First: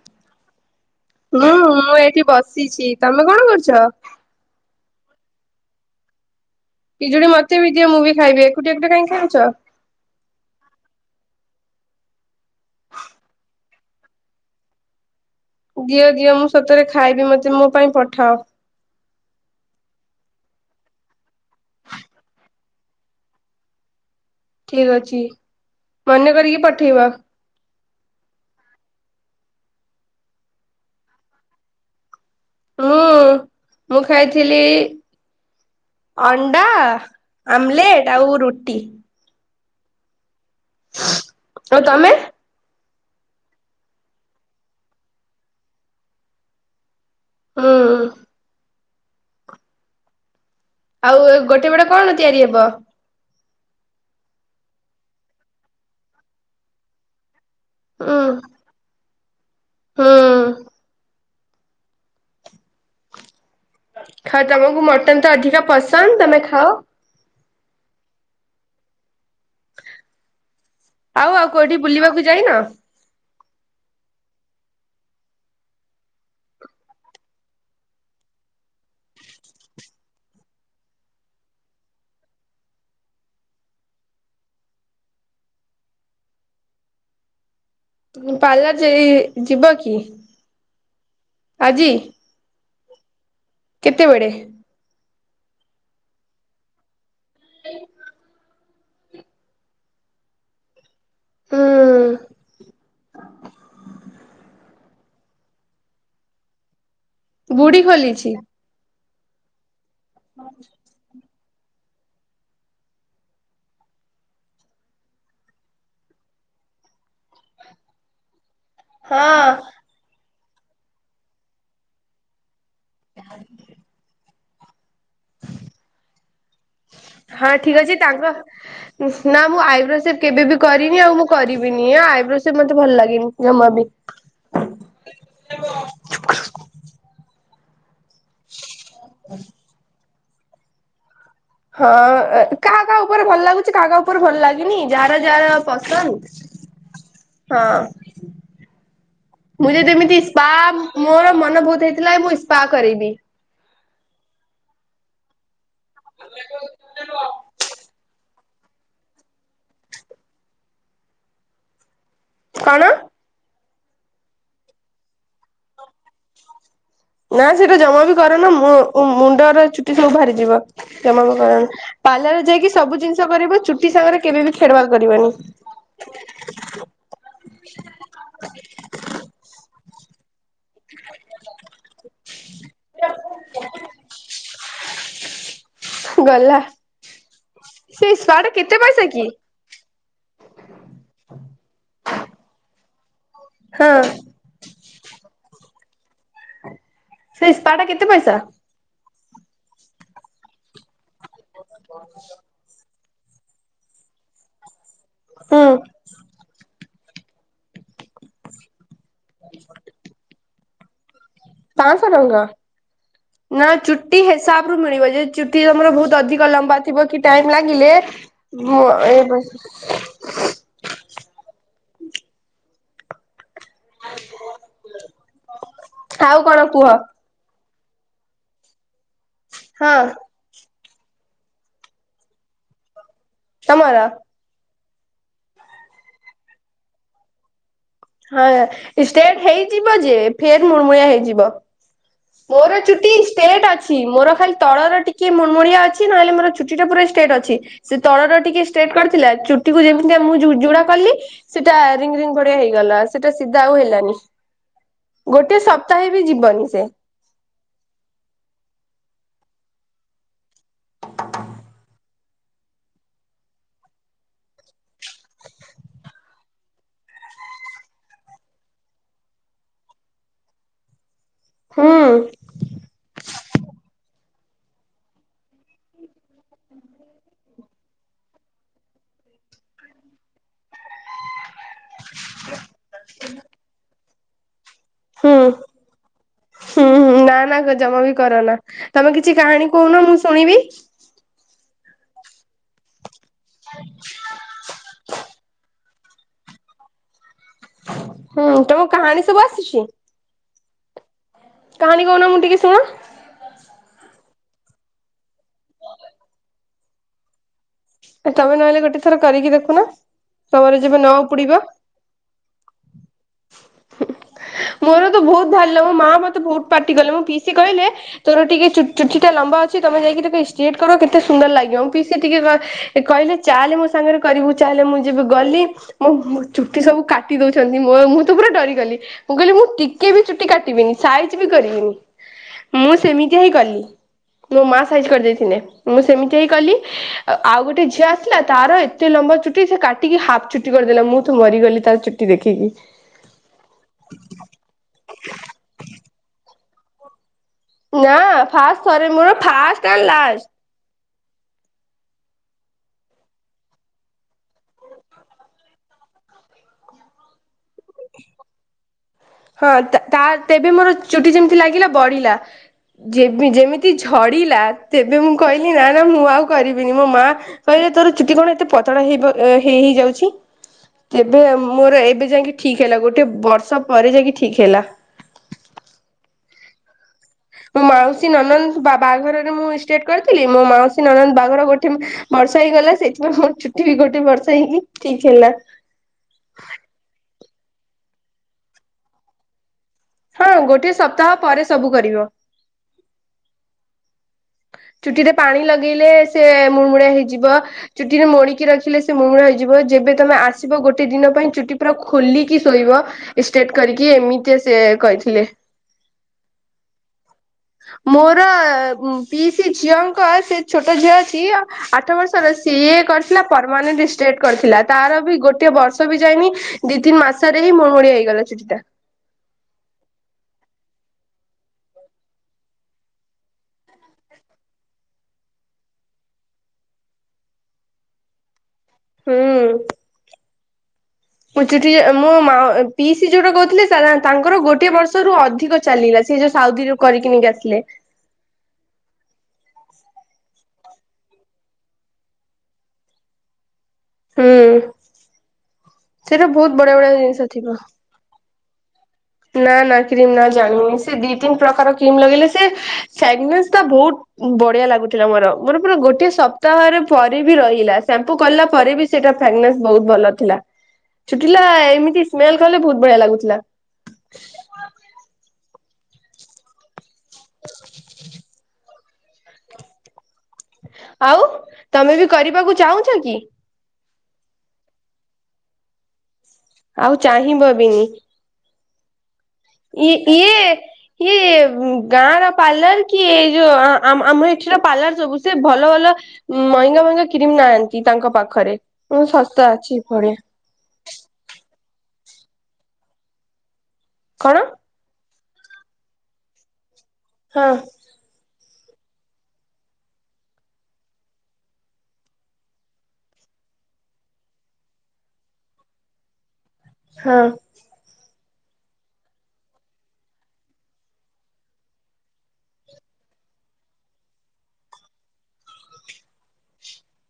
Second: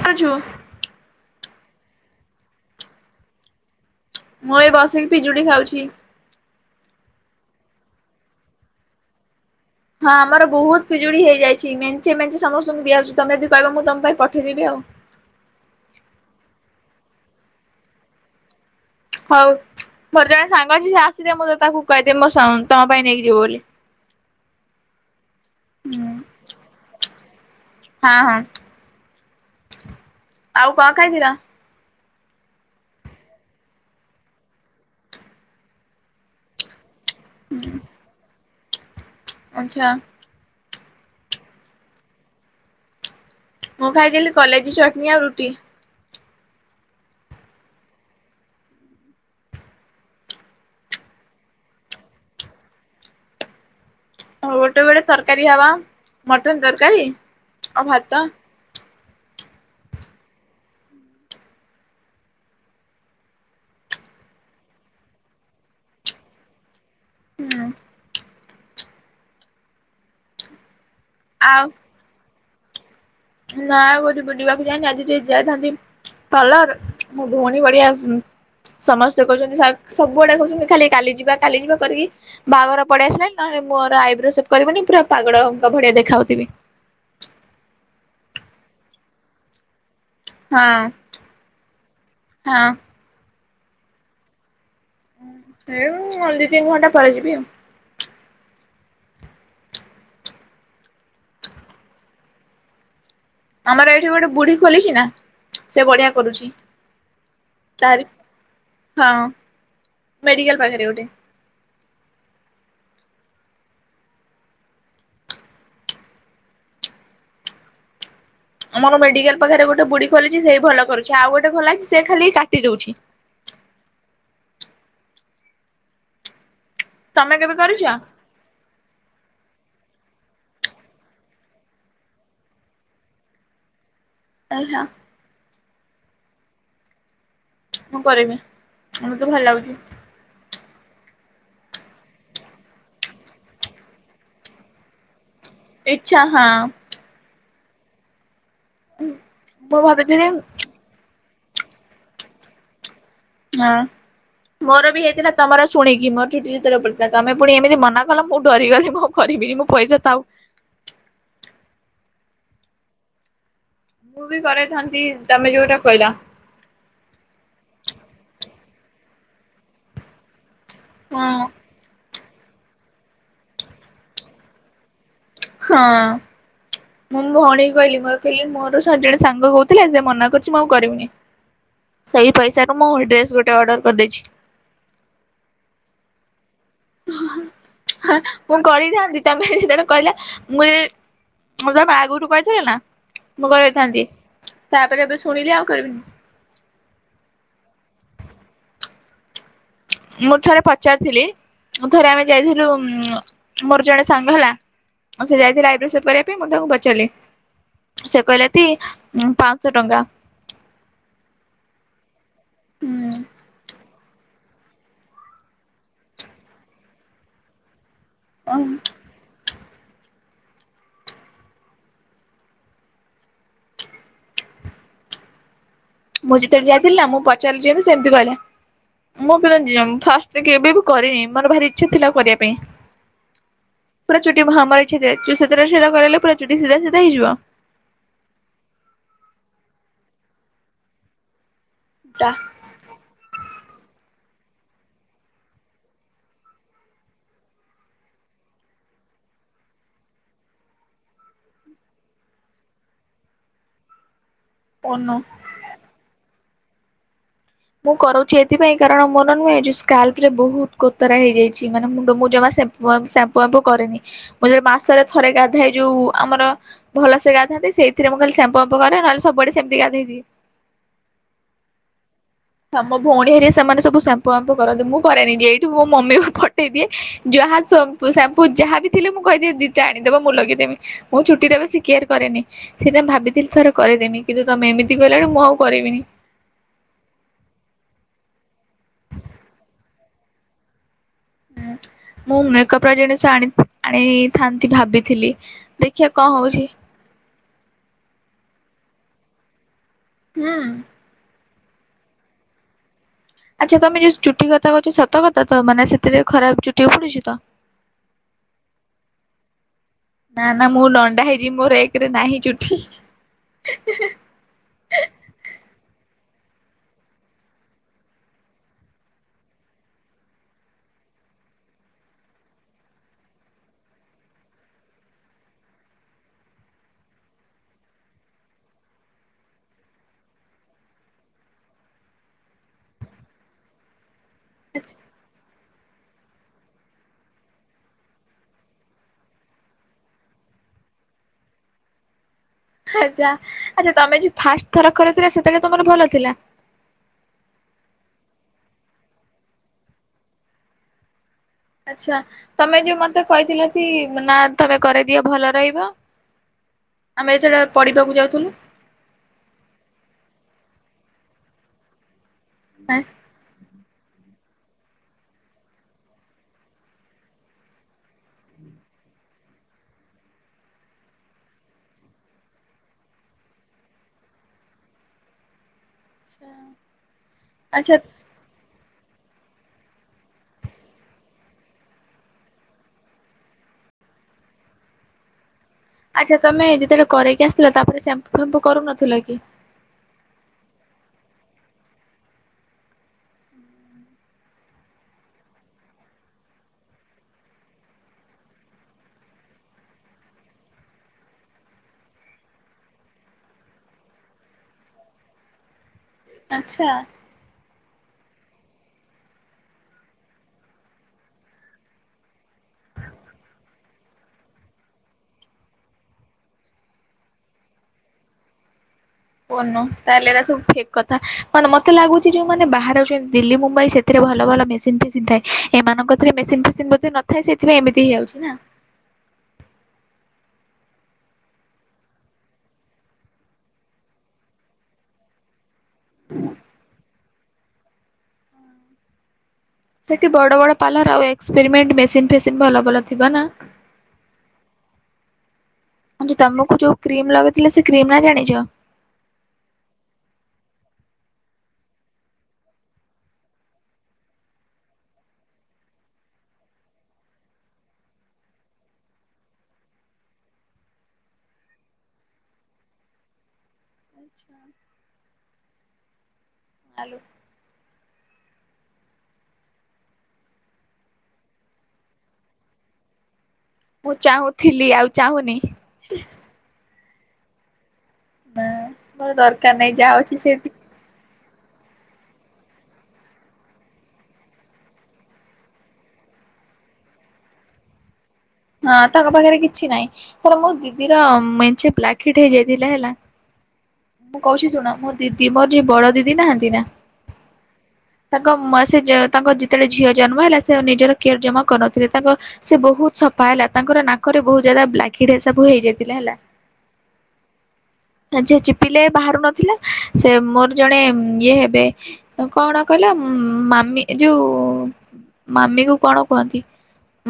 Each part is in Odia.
କଜୁ ହୁଁ ମୁଁ ଏଇଠି ବସିଛି ତମେ କଣ କରୁଛ? ମୁଁ ଏ ବସିକି ପିଜୁଳି ଖାଉଛି ବିଜୁଳି ମତେ ବି ଦିଏ ମୁଁ ବି ଖାଇବି ଏକୁଟଟି ଏକୁଟ କାଇଁକ ଖାଉଛ। ହଁ ଆମର ବହୁତ ପିଜୁଡି ହେଇଯାଇଛି ମେଞ୍ଚେ ମେଞ୍ଚେ ସମସ୍ତଙ୍କୁ ଦିଆହସଛି ତମେ ଯଦି କହିବ ମୁଁ ତମ ପାଇଁ ପଠେଇଦେବି ଆଉ ହ। ଦିଅ ଦିଅ ମୁଁ ସତରେ ଖାଇବି ମତେ ମୋ ପାଇଁ ପଠାଅ ହଉ ଭର ଜଣେ ସାଙ୍ଗ ଅଛି ଯେ ଆସ ମଁ ତାକୁ କ ମ ସାଙ୍ଗ ତ ପାଇଁ ନେଇକ ଯିବ ବୋଲି। ଠିକ ଅଛି ହୁଁ ମନେ କରିକି ପଠେଇବା। ହଁ ହଁ ଆଉ କଣ ଖାଇଥିଲା। ମୁଁ ମୁଁ ଖାଇଥିଲି ଅଣ୍ଡା ଆମଲେଟ ଆଉ ରୁଟି ଆଚଛା ଆଉ ତମେ? ମୁଁ ଖାଇଥିଲ କଲେଜ ଚଟଣି ଆଉ ରୁଟି। ହଁ। ଆଉ ଗୋଟେ ବଡ କଣ ତିଆରି ହବ ହଉ ଗୋଟେ ଗୋଟେ ତରକାରୀ ହବା ମଟନ ତରକାରୀ ଆଉ ଭାତ। ହଁ। ଖ ତମକୁ ମଟନ ତ ଅଧିକ ପସନ୍ଦ ତମେ ଖାଅ। ହୁଁ ଆଉ ଆଉ କୋଉଠି ବୁଲିବାକୁ ଯାଇନ ନାାଇଁ ବଠ ବୁଝିବାକୁ ଯାନି ଆଜି ଟ ଯାଇଥାନ୍ତି ପାଲର ମୁୋ ଭଉଣୀ ବଢଆ ଆସନ ସମସ୍ତେ କହୁଛନ୍ତି ସବୁଆଡେ କହୁଛନ୍ତି ଖାଲି କାଲି ଯିବା କାଲି ଯିବା କରିକି ବାହାଘର ପଳେଇ ଆସିଲେଣି ନହେଲେ ମୋର ଆଇବ୍ରୋ ସବ କରିବନି ପୁରା ପାଗଡଙ୍କ ଭଡିଆ ଦେଖାଉଥିବି। ପାର୍ଲାର ଯ ଯିବ କି ହଁ ହଁ। କେତେବେଡେ ସେଇ ଦି ତିନି ଘଣ୍ଟା ପରେ ଯିବି । ହ [inaudible] ହଁ ଆମର ଏଇଠି ଗୋଟେ ବୁଢୀ ଖୋଲିଛି ନା ସେ ବଢିଆ କରୁଛି ବୁଢୀ ତାରି ଖୋଲିଛି ହଁ ମେଡିକଲ ପାଖରେ ଗୋଟେ ଆମର ମେଡିକାଲ ହଁ ପାଖରେ ଗୋଟେ ବୁଢ଼ି ଖୋଲିଛି ସେଇ ବି ଭଲ କରୁଛି ଆଉ ଗୋଟେ ଖୋଲାଛି ସେ ଖାଲି ଦଉଛି ତମେ ହଁ କେବେ ଠିକ କରିଛ? ଅଛି ତାଙ୍କ ନା ମୁଁ ଆ ଆଇୋବ୍ରୋ ସେ କେବେ ବି କରିନି ଆଉ ମୁଁ କରିବିନି ଆଉ ଆଇବ୍ରୋ ସେ ମତେ ଭଲ ଲାଗେନି ଜମା ବି ହଁ [inaudible] ମୁଁ କରିବି ମତେ ଭଲ ଲାଗୁଛି । ହଁ କାହା କାହା ଉପରେ ଭଲ ଲାଗୁଛି କାହା କାହା ଉପରେ ଭଲ ଲାଗନି ଯାହାର ଯା ପସନ୍ଦ ଇଚ୍ଛା ହଁ ହଁ ମୁଁ ଯଦି ଏମିତି ସ୍ପା ମୋର ମନ ବହୁତ ହେଇଥିଲା ମୁଁ ଇସ୍ପା କରେଇବି ହଁ ମୋର ବି ହେଇଥିଲା ତମର ଶୁଣିକି ମୋର ଚୁଟି ଚିତରେ ପଡିଥିଲା ତମେ ପୁଣି ଏମିତି ମନା କ ମୁଁ ଡରିଗଲି ମୁଁ କରିବିନି ମୁଁ ପଇସା ଥାଉ କଣ? ମୁଁ ବି କରଇଥାନ୍ତି ତମେ ଯୋଉଟା କହିଲ? ନା ସେଇଟା ଜମା ବି କରନି, ମୁଣ୍ଡର ଚୁଟି ସବୁ ବାହାରିଯିବ। ହଁ ତମାକୁ କର ପାର୍ଲାର ରେ ଯାଇକି ସବୁ ଜିନିଷ କରିବ ଚୁଟି ସାଙ୍ଗରେ କେବେ ବି ଖେଡବାଦ କରିବନି । ହଁ। ମୁଁ ମୋ ଭଉଣୀ କହିଲି ମୋର କହିଲି କିଛି ମୁଁ କରିବିନି ସେହି ପଇସାରୁ ମୁଁ ଡ୍ରେସ୍ ଗୋଟେ ଅର୍ଡ଼ର କରିଦେଇଛି [inaudible] ଗଲା ସେ ସ୍ପା ଟା ମୁଁ କେତେ ପଇସା କରିଥାନ୍ତି କି? ତମେ ସେତେବେଳେ କହିଲା ମୁଁ ମୁଁ ତା ବା ଗୁରୁ କହଛ ନା [unintelligible] ମୁଁ ହଁ କରେଇଥାନ୍ତି ତାପରେ ଏବେ ଶୁଣିଲି ଆଉ କରିବିନି ସେ ସ୍ପା ଟା କେତେ ପଇସା? ମୁଁ ଥରେ ପଚାରିଥିଲି ମୁଁ ଥରେ ଆମେ ଯାଇଥିଲୁ ମୋର ଜଣେ ସାଙ୍ଗ ହେଲା ସେ ହୁଁ ଯାଇଥିଲା ଆଇବ୍ରୋସେଭ କରିବା ପାଇଁ ମୁଁ ତାଙ୍କୁ ପଚାରିଲି ସେ କହିଲେ ପାଞ୍ଚଶହ ଟଙ୍କା ପାଆଁଶ ଟଙ୍କା ହୁଁ ନା ଚୁଟି ହେ ହିସାବରୁ ମିଳିବ ଯେ ଚୁଟି ତମର ବହୁତ ଅଧିକ ଲମ୍ବା ଥିବ କି ଟାଇମ୍ ଲାଗିଲେ ବ ଏ ବ [unintelligible] ହ [inaudible] ମୁଁ ଯେତେବେଳେ ଯାଇଥିଲ ନା ମୁଁ ପଚାରିି ସେମିତି କହିଲା ମୁଁ ହଁ ଫାଷ୍ଟ କେବେ କରିନି ମୋର ଭାରି ଇଚ୍ଛା ଥିଲା କରିବା ପାଇଁ ତମର। ପୁରା ଚଛୋଟି ମହାମାରୀ [unintelligible] ସେତ କରଲେ ପ୍ରୁ ସିଧା ସିଧା ହେଇଯିବ [unintelligible] ହଁ ଷ୍ଟ୍ରେଟ ହେଇଯିବ ଯେ ଫେର ମୁର୍ମୁଳିଆ ହେଇଯିବ ଯା ମୋର ଚୁଟି ଷ୍ଟେଟ ଅଛି ମୋର ଖାଲି ତଳର ଟିକେ ମୁମଣିଆ ଅଛି ନହେଲେ ମୋରଛୁଟି ଟା ପୁରା ଷ୍ଟେଟ ଅଛି ସେ ତଳର ଟିକେ ଷ୍ଟେଟ୍ କରିଥିଲା । ଚୁଟି କୁ ଯେମିତି ମୁଁ ଯୋଡା କଲି ସେଟା ରିଙ୍ଗ ରିଙ୍ଗ ପଡିଆ ହେଇକି ଗଲା ସେଟା ସିଧା ଆଉ ହେଲାନି ପନୁ। ଗୋଟେ ସପ୍ତାହେ ବି ଯିବନି ସେ ମୁଁ କରୁଛି ଏଥିପାଇଁ କାରଣ ମୋର ନୁହେଁ ଏ ଯୋଉ ସ୍ଲ ରେ ବହୁତ କୋତରା ହେଇଯାଇଛି ମାନେ ମୁଁ ଜମା କରେନି ମୁଁ ଯ ମାସରେ ଥରେ ଗାଧ ଯୋଉ ଆମର ଭଲସ ଗାଧ ସେଇଥିରେ ମୁଁ ଖାଲି ସାମ୍ପୁ ଫାମ୍ପୁ କରେ ନହେଲେ ସବୁଆଡେ ସେମିତି ଗାଧେଇଦିଏ। ହଁ କରନ୍ତୁ କରନ୍ତୁ ମୁଁ କରାଇନି ଏଇଠୁ ମୋ ମମିକୁ ପଠେଇ ଦିଏ ଯାହା ସାମ୍ପୁ ଯାହା ବି ଥିଲେ ମୁଁ କହିଦି ଦିଏ ଦିଟା ଆଣିଦବ ମୁଁ ଲଗେଇଦମି ମୋ ଛୁଟିରେ କିୟାର କରେନି ସେଥିପାଇଁ ଭାବିଥିଲି ଥର କରିଦେନି କିନ୍ତୁ ତମେ ଏମିତି ସେ କହିଲାଣି ହୁଁ ମୁଁ ଆଉ କରିବିନି । ହୁଁ ହୁଁ ନା ନା ଗୋ ଜମା ବି କରନା। ତୋମେ କିଛି କାହାଣୀ କହୁନ ମୁଁ ଶୁଣିବି। ଉଁ, ମୁଁ ମେକପ୍ ର ଜିନିଷ ଆଣି ଆଣିଥାନ୍ତି ଭାବିଥିଲି। ଦେ ଖିଆ କଣ ହଉଛି। ହୁଁ ତୋମ କାହାଣୀ ସବୁ ଆସୁଛି? ହୁଁ। କାହାଣୀ କହୁନ ମୁଁ ଟିକେ ଶୁଣ। ଆଚ୍ଛା ତୋମେ ଯୋଉ ଚୁଟି କଥା କହୁଚ ସତ କଥା ତ ମାନେ ସେଥିରେ ଖରାପ ଚୁଟି ଉପୁଡ଼ୁଚି ତ? ଏ ତୋମେ ନହେଲେ ଗୋଟେ ଥର କରିକି ଦେଖୁନ। ନା ନା ତମର ମୁଁ ଯେବେ ନ ଲଣ୍ଡା ହେଇଯିମି। ଉପୁଡିବ। ମୋର ଏକରେ ନାହିଁ ଚୁଟି। ମୋର ତ ବହୁତ ବାହାରିଲା ମୋ ମା ମୋ ତେ ବହୁତ ପାଟି କଲେ। ମୋ ପିଇସିି କହିଲେ ତୋର ଟିକେ ଚୁ ଚୁଟିଟା ଲମ୍ବା ଅଛି। ତୋମେ ଯାଇକିରି ଷ୍ଟେଟ୍ କର କେତେ ସୁ ସୁନ୍ଦର ଲାଗିବ ମୋ ପିଇସି ଟିକେ କ ସେ କହିଲେ ଚାଲେ ମୋ ସାଙ୍ଗରେ କରିବୁ। ଚାଲେ ମୁଁ ଯେବେ ଗଲି ମୋ ମୋ ଚୁଟି ସବୁ କାଟି ଦଉଛନ୍ତି ମୋ ଅ ମୁଁ ତ ପୁରା ଡରିଗଲି । ମୁଁ କହିଲି ମୁଁ ଟିକେ ବି ଚୁଟି କାଟିବିନି। ସାଇଜ ବି କରିବିନି। ମୁଁ ସେମିତିଆ ହିଁ କଲି। ମୋ ମା ସାାଇଜ କରିଦେଇଥିନେ। ମୁଁ ସେମିତିଆ ଇ କଲି। ଅ ଆଉ ଗୋଟେ ଝିଅ ଆସିଲା ତାର ଏତେ ଲମ୍ବା ଚୁଟି ସେ କାଟିକି ହାପ୍ ଚୁଟି କରିଦେଲା। ମୁଁ ତ ମରିଗଲି ତା ଚୁ ଆଚ୍ଛା, ଆଚ୍ଛା ତୋମେ ଯୋଉ ଫାଷ୍ଟ ଥର କରି ଥିଲ ସେତେବେଳେ ତୋମର ଭଲ ଥିଲା? ନା ଫାଷ୍ଟ ଥରେ ମୋର ଫାଷ୍ଟ ଏଣ୍ଡ ଲାଷ୍ ଆଚ୍ଛା ତୋମେ ଯୋଉ ମୋତେ କହିଥିଲ କି ନା ତୋମେ କରେଇଦିଅ ଭଲ ରହିବ। ଆମେ ଏଥର ପଡିବାକୁ ଯାଉଥୁଲୁ ହଁ ତା ତା ତେବେ ମୋର ଚୁଟି ଯେମତି ଲାଗିଲା ବଢିଲା। ଯେମି ଯେମିତି ଝଡ଼ ଡିଲା ତେବେ ମୁଁ କହିଲି ନା ନା ମୁଁ ଆଉ କରିବିନି। ମୋ ମା କହିଲେ ତୋର ଚୁଟି କଣ ଏତେ ପତଳା ହେଇବ ଅ, ହେଇ ହେଇ ଯାଉଛି। ଏବେ ମୋର ଏବେ ଯାଇକି ଠିକ ହେଲା। ଗୋଟେ ବର୍ଷ ପରେ ଯାଇକି ଠିକ ହେଲା। ଆଚ୍ଛା। ମୁଁ ଆଚ୍ଛା ମାଉସୀ ନନନ ବା ବାହାଘରରେ ମୁଁ ଷ୍ଟେଟ କରିଥିଲି। ମୋ ମାଉସୀ ନଣନ୍ଦ ବାହାଘର ଗୋଟେ ବର୍ଷେ ହେଇଗଲା। ସେଇଥିପାଇଁ ମୋ ଚୁ ଠି ଗୋଟେ ବର୍ଷ ହେଇକି ଠିକ ହେଲା। ଆଚ୍ଛା ତୋମେ ଯେତେବେଳେ କରେଇକି ଆସିଥିଲ ତାପରେ ସେମ୍ପୁ ଫାମ୍ପୁ କରୁନଥିଲ କି? ହଁ ଗୋଟେ ସପ୍ତାହ ପରେ ସବୁ କରିବ। ଚୁଟି ରେ ପାଣି ଲଗେଇଲେ ସେ ମୁମୁଡିଆ ହେଇଯିବ। ଚୁଟିରେ ମୁଡିକି ରଖିଲେ ସେ ମୁର୍ମୁଳ ହେଇ ଯିବ ଯେବେ ତୋମେ ଆସିବ ଗୋଟେ ଦିନ ପାଇଁ ଚୁଟି ପୁରା ଖୋଲିକି ଶୋଇବ। ଷ୍ଟେଟ କରିକି। ଏମିତି ସେ କହିଥିଲେ। ଆଚ୍ଛା। ମୋର ଉଁ ପିଇସି ଝିଅଙ୍କ ସେ ଛୋଟ ଝିଅ ଅଛି। ଆଠ ବର୍ଷର ସିଏ କରିଥିଲା ପରମାନେଣ୍ଟ ଷ୍ଟେଟ କରିଥିଲା। ତାର ବି ଗୋଟିଏ ବର୍ଷ ବି ଯାଇନି ଦି ତିନି ମାସରେ ଏ ମୁଡମୁଡିଆ ହେଇଗଲା ଚୁଟି ଟା। ଓ ନୋ ତାହେଲେ ଏରା ସବୁ ଫେକ୍ କଥା। ମାନେ ମୋତେ ଲାଗୁଚି ଯେଉଁମାନେ ବାହାରେ ଅଛନ୍ ଦିଲ୍ଲୀ ମୁମ୍ବାଇ ସେଥିରେ ଭଲ ଭଲ ମେସିନ୍ ଫେସିନ୍ ଥାଏ । ଏମାନଙ୍କ କତିରେ ମେସିନ୍ ଫେସିନ୍ ବୋଧେ ନଥାଏ ।ସେଥିପାଇଁ ଏମିତି ହେଇଯାଉଛି ନା? ହୁଁ। ହ ମୋ ଚୁଟି ଯ, ମୋ ମା ପିଇସି ଯୋଉଟା କହୁଥିଲେ ତାର ତାଙ୍କର ଗୋଟଏ ବର୍ଷରୁ ଅଧିକ ଚାଲିଲା ସିଏ ଯୋଉ ସାଉଦିରୁୁ କରିକି ନେଇକି ଆସିଲେ। ହଁ ସେଠି ବଡ ବଡ ପାର୍ଲର ଆଉ ଏକ୍ସପେରିମେଣ୍ଟ ମେସିନ୍ ଫେସିନ୍ ଭଲ ଭଲ ଥିବ ନା। ହୁଁ ହଁ ଯେ ସେଇଟା ବହୁତ ତୋମକୁ ବଢିଆ ଯୋଉ ବଢିଆ କ୍ରିମ୍ ଜିନିଷ ଲଗେଇଥିଲେ, ଥିବ। ସେ କ୍ରିମ୍ ନା ଜାଣିଚ? ନା ନା କ୍ରିମ୍ ନାଁ ଜାଣିନି। ସେ ଦି ତିନି ପ୍ରକାର କିମ ଲଗେଇଲେ ସେ [unintelligible] ବହୁତ ବଢିଆ ଲାଗୁଥିଲା ମୋର। ମୋର ପୁରା ଗୋଟେ ସପ୍ତାହରେ ପରେ ବି ରହିଲା । ସେମ୍ପୁ କଲା ପରେ ବି ସେଟା ତା ଫେଗନେସ ବହୁତ ଭଲ ଥିଲା। ଚୁଟିଲା ଏମିତି ସ୍ମେଲ୍ କଲେ ବହୁତ ବଢିଆ ଲାଗୁଥିଲା। [unintelligible] ଆଉ ତମେ ବି କରିବାକୁ ଚାହୁଁଛ କି? ମୁଁ ଚାହୁଁଥିଲି ଆଉ ଚାହୁଁନି। ଆଉ ଚାହିଁବ ବିନି। ହଁ ଦର ଇଏ ଇଏ ଇଏ ଗାଁର ପାର୍ଲର କି ଏଇ ଯୋଉ ଆମ ଏଠିର ପାର୍ଲର ସବୁ ସେ ଭଲ ଭଲ ମହଙ୍ଗା ମହେଙ୍ଗା କ୍ରିମ ନାହାନ୍ତି ତାଙ୍କ ପାଖରେ। ହଁ ତାଙ୍କ ପାଖରେ ଶସ୍ତା କିଛି ଅଛି ନାହିଁ ଭଳିଆ ତ ମୋ ଦିଦିର ମେଞ୍ଚେ କିଟ ହେଇଯାଇଥିଲେ ହେଲା। ମୁଁ କଣ କହୁଛି ଶୁଣ ମ ଦିଦି ମୋର ଯିଏ ବଡ ଦିଦି ନାହାନ୍ତି ନା ହଁ ତାଙ୍କ ସେ ତାଙ୍କ ଯେତେବେଳେ ଝିଅ ଜନ୍ମ ହେଲା ସେ ନିଜର କେୟର ଜମା କରନଥିଲେ ତାଙ୍କ ସେ ବହୁତ ସଫା ହେଲା ତାଙ୍କ ନାକରେ ବହୁତ ଜ୍ୟାଦା ବ୍ଲାକ ହେଡ଼ ସବୁ ହେଇଯାଇଥିଲା ହେଲା ହଁ। ଆଜ ପିଲା ବାହାରୁ ନଥିଲା ସେ ମୋର ଜଣେ ଇଏ ହେବେ କଣ କହିଲା ଯୋଉ ମାମିକୁ କଣ କୁହନ୍ତି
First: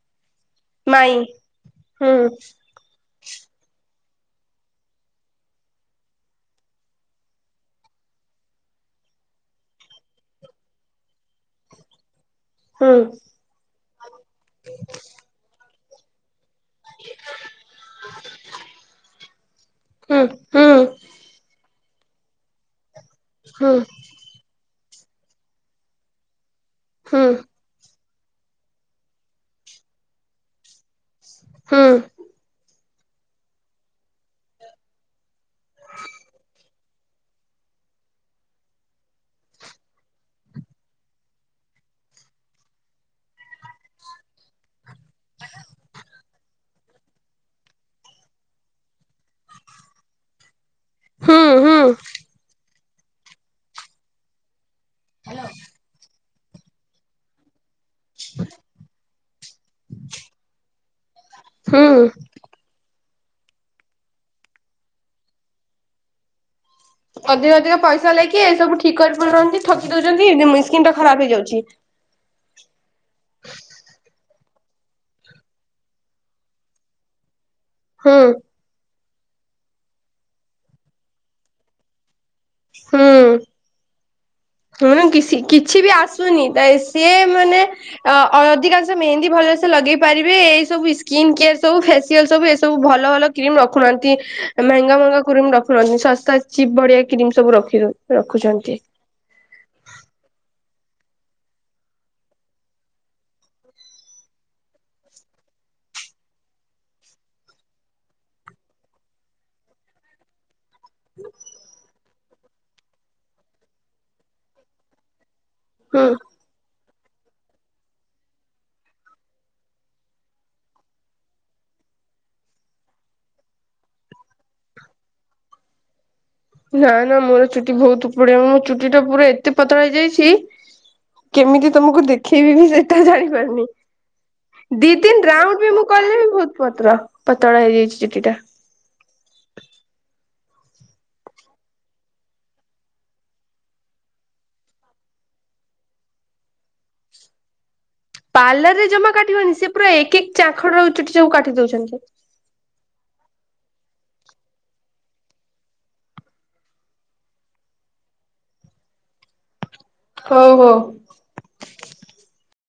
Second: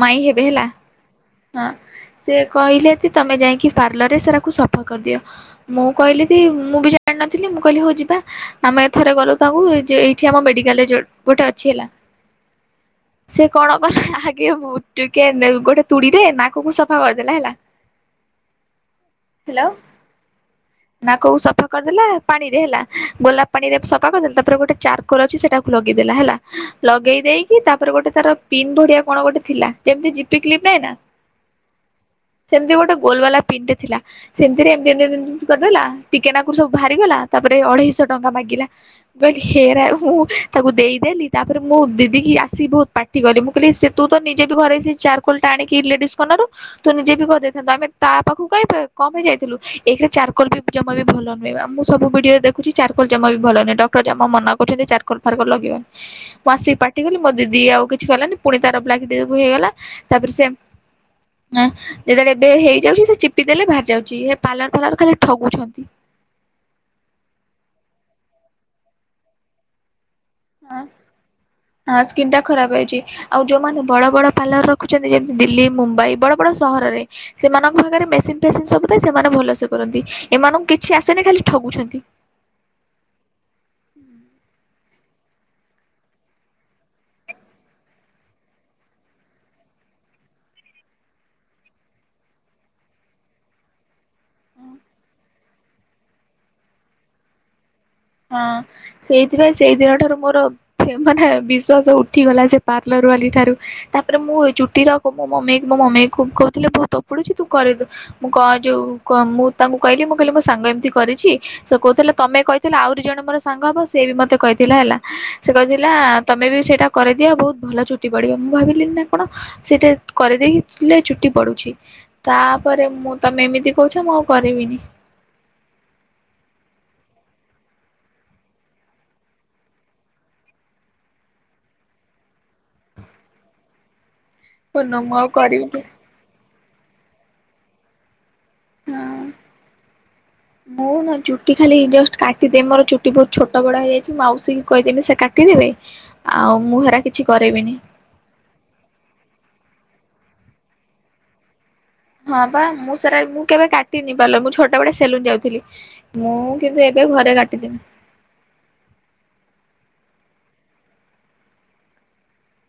ମାଇଁ ହେ ହେଲା ମାଇଁ ହଁ ହୁଁ ସେ କହିଲେ ତମେ ଯାଇକି ପାର୍ଲରରେ ସେରାକୁ ସଫା କରିଦିଅ ମୁଁ କହିଲି ମୁଁ ବି ଜାଣିନଥିଲି ମୁଁ କହିଲି ହଉ ଯିବା ଆମେ ଥରେ ଗଲୁ ତାଙ୍କୁ ଯେ ଏଇଠି ଆମ ମେଡିକାଲ ଗୋଟେ ଅଛି ହେଲା। ହଁ। ସେ କଣ ଆଗେ ଟେ ଗୋଟେ ତୁୁରରେ ନା କୁ ସଫା କରିଦେଲା ହେଲା ହଲୋ। ହୁଁ ନା କୋଉ ସଫା କରିଦେଲା ପାଣିରେ ହେଲା ଗୋଲାପ ହୁଁ ପାଣିରେ ସଫା କରିଦେଲା ତାପରେ ଗୋଟେ ଚାରକୋର ଅଛି ସେଟାକୁ ଲଗେଇଦେଲା ହେଲା ଲଗେଇ ହୁଁ ଦେଇକି ତାପରେ ଗୋଟେ ତାର ପିନ୍ ଭଡିିଆ କଣ ଗୋଟେ ଥିଲା ଯେମତି ଜିପି କ୍ଲିପ ନହିଁ ନା ହୁଁ ସେମତି ଗୋଟେ ଗୋଲ ବାଲା ପିନଟେ ଥିଲା ସେମତିରେ ଏମ ଏମ କରିଦେଲା ଟିକେନାକରୁ ସବୁ ବାହାରିଗଲା ତାପରେ ଅଢେଇଶହ ଟଙ୍କା ମାଗିଲା କହିଲି ହେରା ମୁଁ ତାକୁ ଦେଇଦେଲି ତାପରେ ମୁଁ ଦିଦି କିି ଆସିି ବହୁତ ଠିକ କଲି ମୁଁ କହିଲି ସେ ତୁ ତ ନିଜେ ବି ଘରେଇ ଚାରକୋଲ ଟା ଆଣିକି ଲେଡିସ୍ କନାରୁ ତ ନିଜେ ବି କରିଦେଇଥାନ୍ତୁ ଆମେ ତା ପାଖକୁ କାଇଁ କମ ହେଇ ଯାଇଥିଲୁ ଏଇରେ ଚାରକୋଲ ବି ଜମା ବି ଭଲ ହୁଁ ହୁଁ ନୁହଁ ହୁଁ ମୁଁ ସବୁ ଭିଡିଓରେ ଦେଖୁଛି ଚାରକୋଲ ଜମା ବି ଭଲ ନୁହଁ। ଡକ୍ଟର ଜମା ମନା ଚାରକଲ ଫାର୍କଲ ଲଗେଇବନି ମୁଁ ଆସିକି ପାଟି କଲି ମୋ ଦିଦି ଆଉ କିଛି କହିଲାନି ପୁଣି ତାର ହେଇଗଲା ତାପରେ ସେ ହୁଁ ଯେତେବେଳେ ଏବେ ହେଇଯାଉଛି ଚିପିଦେଲେ ବାହାରି ଯାଉଛି ହେ ପାର୍ଲର ଫାର୍ଲର ଖାଲି ଠଗୁଛନ୍ତି। ଅଧିକ ଅଧିକ ପଇସା ଲାଗକି ଏ ସବୁ ଠିକ୍ କରି ପାରୁ ରନ୍ତି ଠକି ଦଉ ସ୍କିନଟା ଖରାପ ହେଇଯାଉଛି। ହଁ ସ୍କିନ୍ ଟା ଖରାପ ହେଉଛି ଆଉ ଯୋଉମାନେ ବଡ ବଡ ପାାର୍ଲର ରଖୁଛନ୍ତି ଯେମତି ଦିଲ୍ଲୀ ମୁମ୍ବାଇ ବଡ ବଡ ସହରରେ ସେମାନଙ୍କ ପାଖରେ ହୁଁ ମେସିନ ଫେସିନ୍ ସବୁ ସେମାନେ ଭଲ ସେେ କରନ୍ତି ଏମାନଙ୍କୁ କିଛି ଆସେନି ଖାଲି ଠଗୁଛନ୍ତି। ହଁ। ହୁଁ କିଛି କିଛି ବି ଆସୁନି ସେ ମାନେ ଅ ଅ ଅଧିକାଂଶ ମେହେନ୍ଦୀ ଭଲ। ସେ ଲଗେଇ ପାରିବେ ଏଇ ସବୁ ସ୍କିନ୍ କେୟାର ସବୁ ଫେସିଆଲ୍ ସବୁ ଏସବୁ ଭଲ ଭଲ କ୍ରିମ୍ ରଖୁନାହାନ୍ତି। ମେଙ୍ଗା ମେଙ୍ଗା କ୍ରିମ ରଖୁନ୍ତି ଶସ୍ତା ଚିପ୍ ଭଢିଆ କ୍ରିମ ସବୁ ରଖିନ୍ତି। ହଁ ସେଇ। ସେଥିପାଇଁ ସେଇ ଦିନଠାରୁ ମୋର ମାନେ ବିଶ୍ଵାସ ଉଠିଗଲା ସେ ପାର୍ଲରବାଲି ଠାରୁ ତାପରେ ମୁ ମୁଁ ଏ ଚୁଟି ରଖ ମୋ ମମି ମୋ ମମି କହୁଥିଲେ ବହୁତ ଉପୁଡୁଛି ତୁ କରିରି ଦେ ମୁଁ କ ଯଉ ମୁଁ ତାଙ୍କୁ କହିଲି ମୁ କହିଲି ମୋ ସାଙ୍ଗ ଏମି କରିଛି ସେ କହୁଥିଲେ ତମେ କହିଥିଲ ଆହୁରି ଜଣେ ମୋର ସାଙ୍ଗ ହବ ସେ ବି ମତେ କହିଥିଲା ହେଲା। ସେ କହିଥିଲା ହୁଁ ତମେ ବି ସେଇଟା କରେଇଦିଏ ବହୁତ୍ ଭଲ ଚୁଟି ପଡିବ ମୁଁ ଭାବୁଥିଲି ନା କଣ ସେ କରେଇ ଦେଇକି ନାଇ ଚୁଟି ପଡୁଛି। ତାପରେ ମୁଁ ତମେ ଏମିତି କହୁଛ ମୁଁ ଆଉ କରିବିନି। ନା ନା ମୋର ଚୁଟି ବହୁତ ଉପଡିଆ ମୁୋ ଚୁଟି ଟା ପୁରା ଏତେ ପତଳା ହେଇଯାଇଛି। କେମିତି ତମକୁ ଦେଖେଇବି ବି ସେଇଟା ଜାଣି ପାରୁନି। ଦି ମୁଁ ଆଉ ଦିନ ରାଉଣ୍ଡ ବି କରିବିନି ମୁଁ କଲି ବି ବହୁତ ପତ୍ର ପତଳ ହେଇଯାଇଛି ଚୁଟି ଟା। ହଁ। ନା ନା ଚୁଟି ଖାଲି ଜଷ୍ଟ କାଟିଦେବି ମୋର ଚୁଟି ବହୁତ ଛୋଟ ବଡ ହେଇଯାଇଛି ମାଉସୀ କହିଦେବି ସେ କାଟିବେ? ଆଉ ମୁଁ ହେରା କିଛି କରିବିନି। ପାର୍ଲର ରେ ଜମା କାଟିବନି ସେ ପୁରା ଏକକ ଚାଖଡ ର ଚୁଟି ସବୁ କାଟି ଦଉଛନ୍ତି। ହଁ ବା ମୁଁ ସେଏଡା ମୁଁ କେବେ କାଟେ ତିନି ପାଳର ମୁଁ ଛୋଟ ବଳେ ସେଲୁନ ଯାଉଥିଲି ମୁଁ କିନ୍ତୁ ଏବେ ଘରେ କାଟିଦେବି। [inaudible] ହଉ ହଉ।